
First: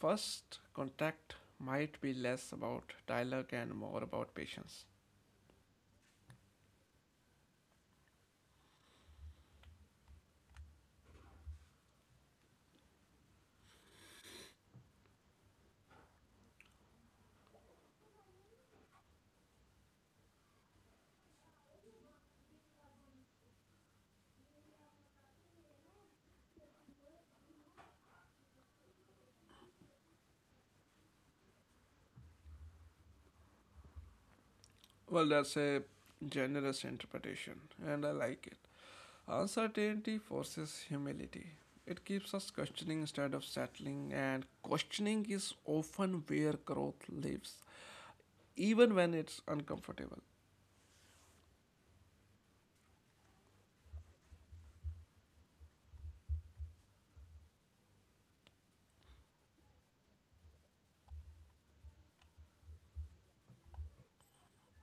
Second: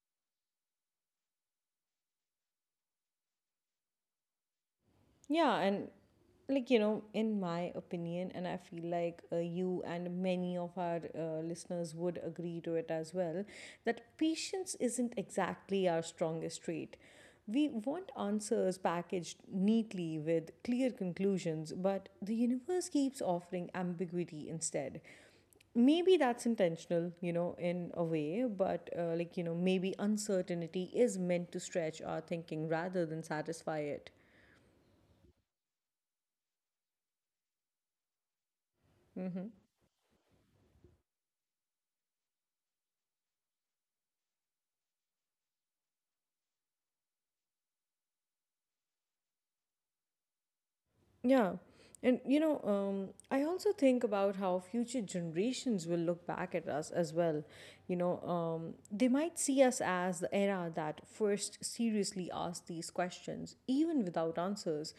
First contact might be less about dialogue and more about patience.
Yeah, and like you know in my opinion, and I feel like you and many of our listeners would agree to it as well, that patience isn't exactly our strongest trait. We want answers packaged neatly with clear conclusions, but the universe keeps offering ambiguity instead. Maybe that's intentional, you know, in a way, but like you know, maybe uncertainty is meant to stretch our thinking rather than satisfy it.
Well, that's a generous interpretation, and I like it.
Mm-hmm.
Uncertainty forces humility. It keeps us questioning instead of settling, and questioning is often where growth lives, even when it's uncomfortable.
Yeah. And you know, I also think about how future generations will look back at us as well. You know, they might see us as the era that first seriously asked these questions, even without answers.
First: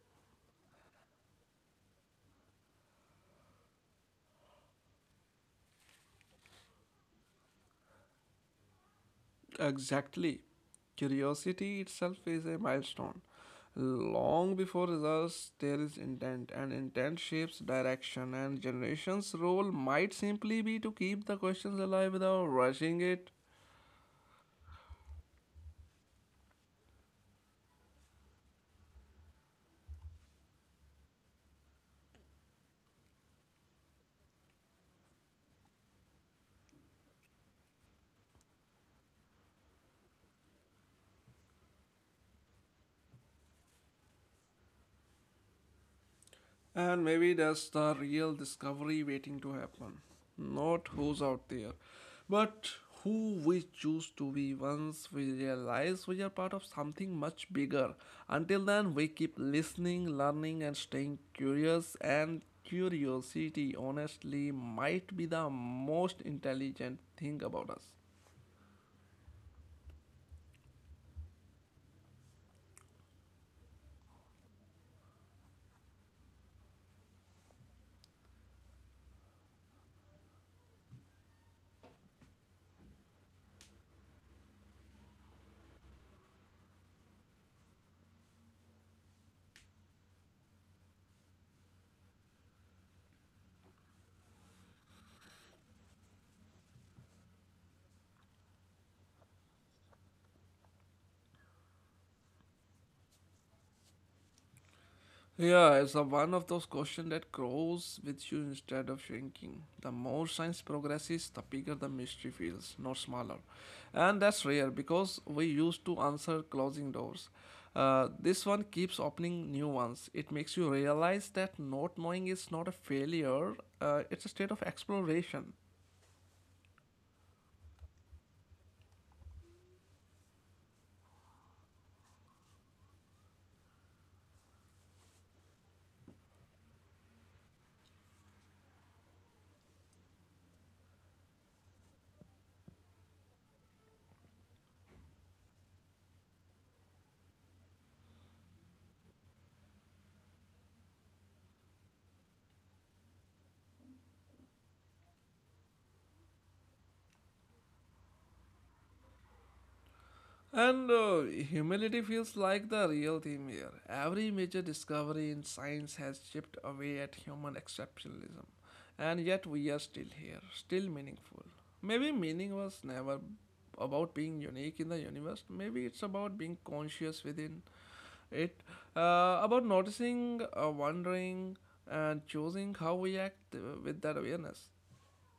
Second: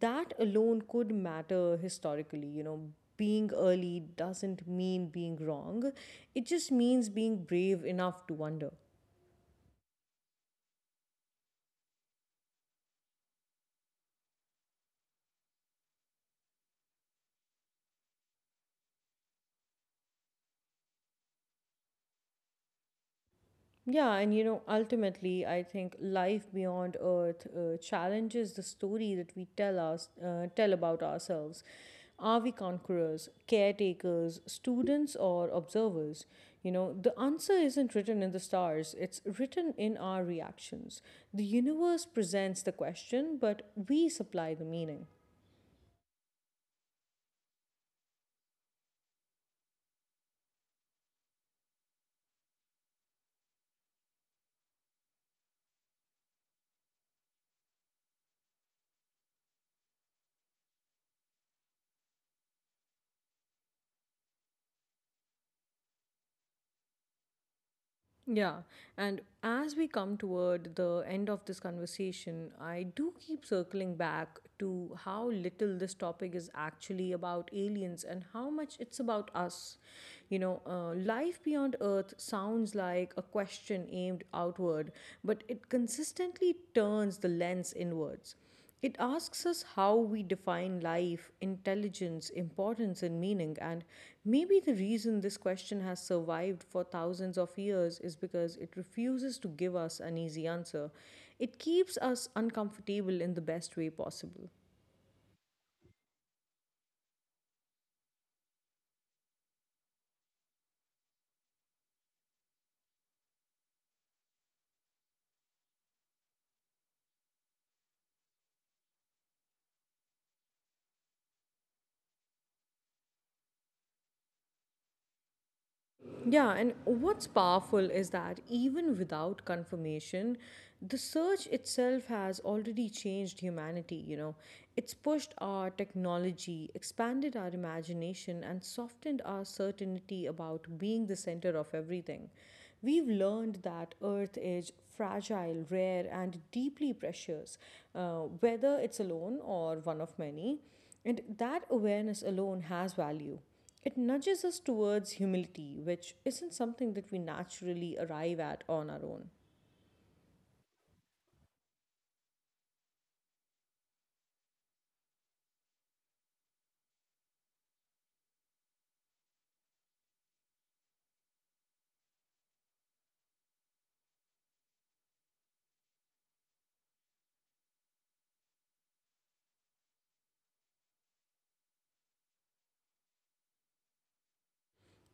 That alone could matter historically. You know, being early doesn't mean being wrong, it just means being brave enough to wonder.
Exactly. Curiosity itself is a milestone. Long before results, there is intent, and intent shapes direction. And generations' role might simply be to keep the questions alive without rushing it.
Yeah, and you know, ultimately, I think life beyond Earth challenges the story that we tell about ourselves. Are we conquerors, caretakers, students, or observers? You know, the answer isn't written in the stars; it's written in our reactions. The universe presents the question, but we supply the meaning.
And maybe that's the real discovery waiting to happen. Not who's out there, but who we choose to be once we realize we are part of something much bigger. Until then, we keep listening, learning, and staying curious. And curiosity, honestly, might be the most intelligent thing about us.
Yeah, and as we come toward the end of this conversation, I do keep circling back to how little this topic is actually about aliens and how much it's about us. You know, life beyond Earth sounds like a question aimed outward, but it consistently turns the lens inwards. It asks us how we define life, intelligence, importance, and meaning. And maybe the reason this question has survived for thousands of years is because it refuses to give us an easy answer. It keeps us uncomfortable in the best way possible.
Yeah, it's a one of those questions that grows with you instead of shrinking. The more science progresses, the bigger the mystery feels, not smaller. And that's rare because we used to answer closing doors. This one keeps opening new ones. It makes you realize that not knowing is not a failure, it's a state of exploration.
Yeah, and what's powerful is that even without confirmation, the search itself has already changed humanity, you know. It's pushed our technology, expanded our imagination, and softened our certainty about being the center of everything. We've learned that Earth is fragile, rare, and deeply precious, whether it's alone or one of many. And that awareness alone has value. It nudges us towards humility, which isn't something that we naturally arrive at on our own.
And Humility feels like the real theme here. Every major discovery in science has chipped away at human exceptionalism, and yet we are still here, still meaningful. Maybe meaning was never about being unique in the universe, maybe it's about being conscious within it, about noticing, wondering, and choosing how we act with that awareness.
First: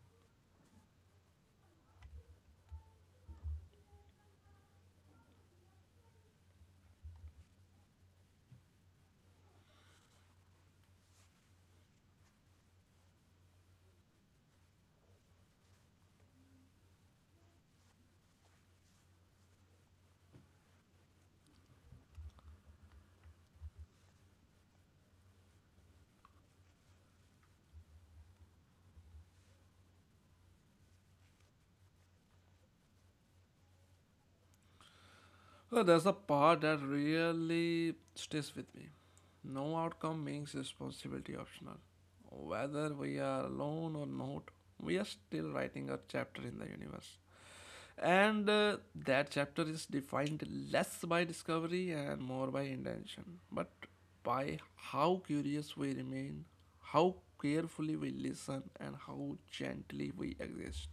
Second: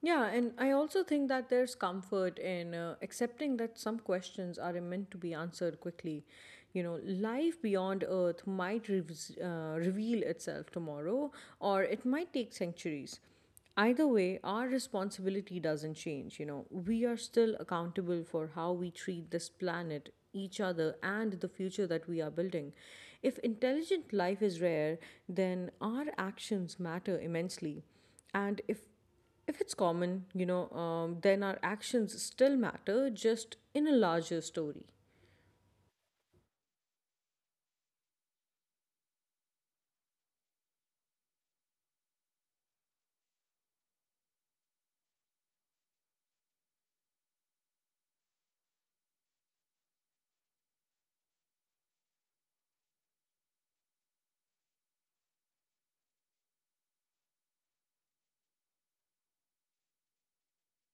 Yeah, and I also think that there's comfort in accepting that some questions are meant to be answered quickly. You know, life beyond Earth might reves reveal itself tomorrow, or it might take centuries. Either way, our responsibility doesn't change. You know, we are still accountable for how we treat this planet, each other, and the future that we are building. If intelligent life is rare, then our actions matter immensely. And if it's common, you know, then our actions still matter, just in a larger story.
Well, there's a part that really stays with me. No outcome makes responsibility optional. Whether we are alone or not, we are still writing a chapter in the universe. And That chapter is defined less by discovery and more by intention, but by how curious we remain, how carefully we listen, and how gently we exist.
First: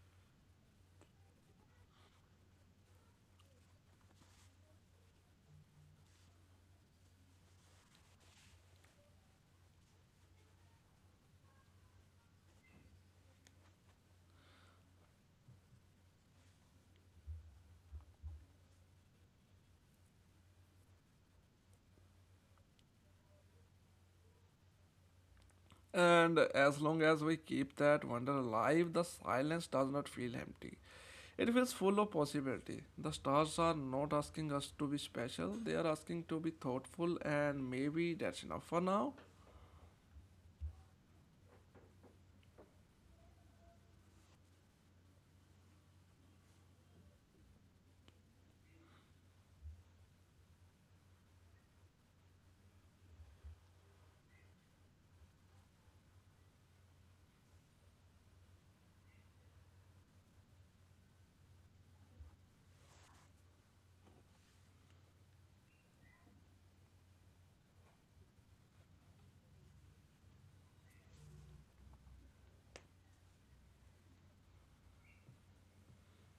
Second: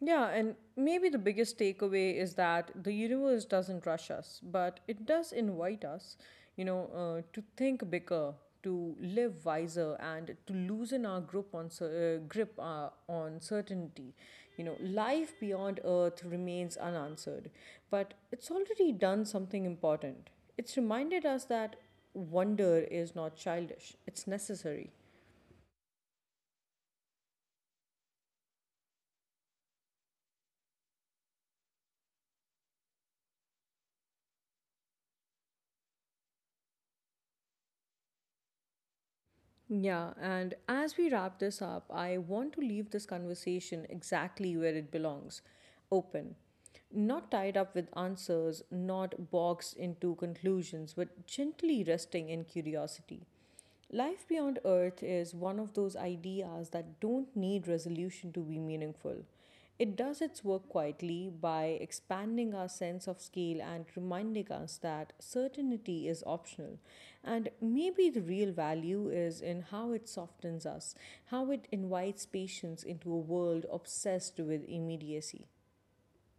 Yeah, and maybe the biggest takeaway is that the universe doesn't rush us, but it does invite us, you know, to think bigger, to live wiser, and to loosen our grip on cer- grip on certainty. You know, life beyond Earth remains unanswered, but it's already done something important. It's reminded us that wonder is not childish; it's necessary.
And as long as we keep that wonder alive, the silence does not feel empty. It feels full of possibility. The stars are not asking us to be special, they are asking to be thoughtful, and maybe that's enough for now.
Yeah, and as we wrap this up, I want to leave this conversation exactly where it belongs, open. Not tied up with answers, not boxed into conclusions, but gently resting in curiosity. Life beyond Earth is one of those ideas that don't need resolution to be meaningful. It does its work quietly by expanding our sense of scale and reminding us that certainty is optional. And maybe the real value is in how it softens us, how it invites patience into a world obsessed with immediacy.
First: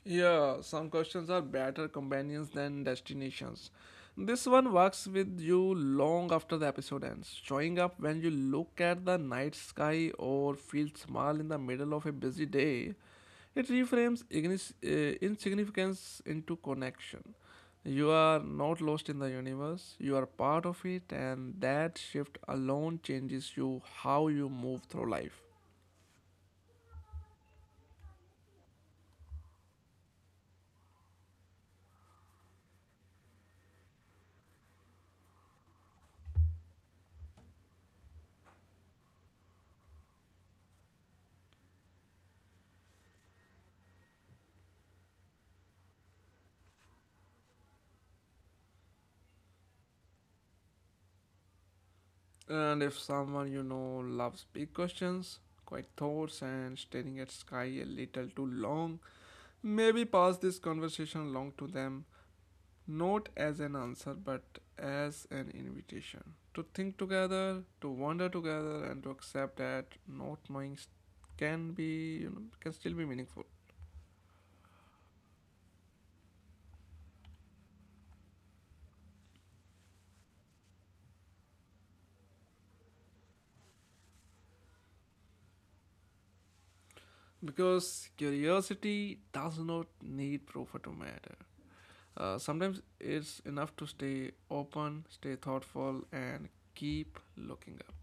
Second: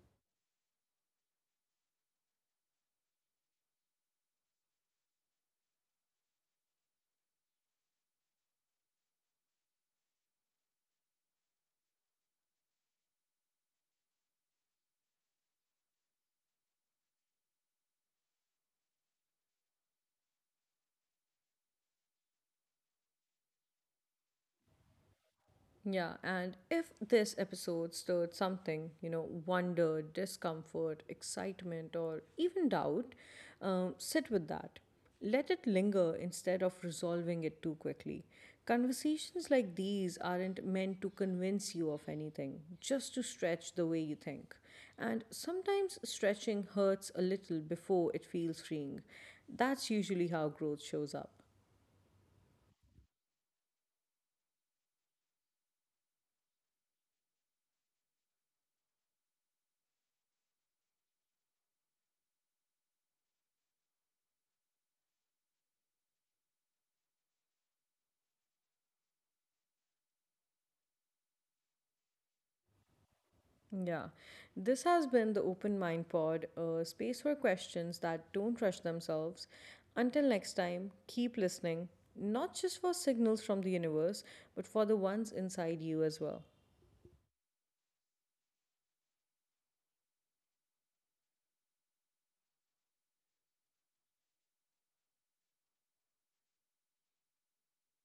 Yeah, some questions are better companions than destinations. This one works with you long after the episode ends, showing up when you look at the night sky or feel small in the middle of a busy day. It reframes insignificance into connection. You are not lost in the universe, you are part of it, and that shift alone changes you how you move through life.
Yeah, and if this episode stirred something, you know, wonder, discomfort, excitement, or even doubt, sit with that. Let it linger instead of resolving it too quickly. Conversations like these aren't meant to convince you of anything, just to stretch the way you think. And sometimes stretching hurts a little before it feels freeing. That's usually how growth shows up.
And if someone you know loves big questions, quiet thoughts, and staring at sky a little too long, maybe pass this conversation along to them, not as an answer but as an invitation to think together, to wonder together, and to accept that not knowing can be, you know, can still be meaningful.
Yeah, this has been the Open Mind Pod, a space for questions that don't rush themselves. Until next time, keep listening, not just for signals from the universe, but for the ones inside you as well.
Because curiosity does not need proof to matter. Sometimes it's enough to stay open, stay thoughtful, and keep looking up.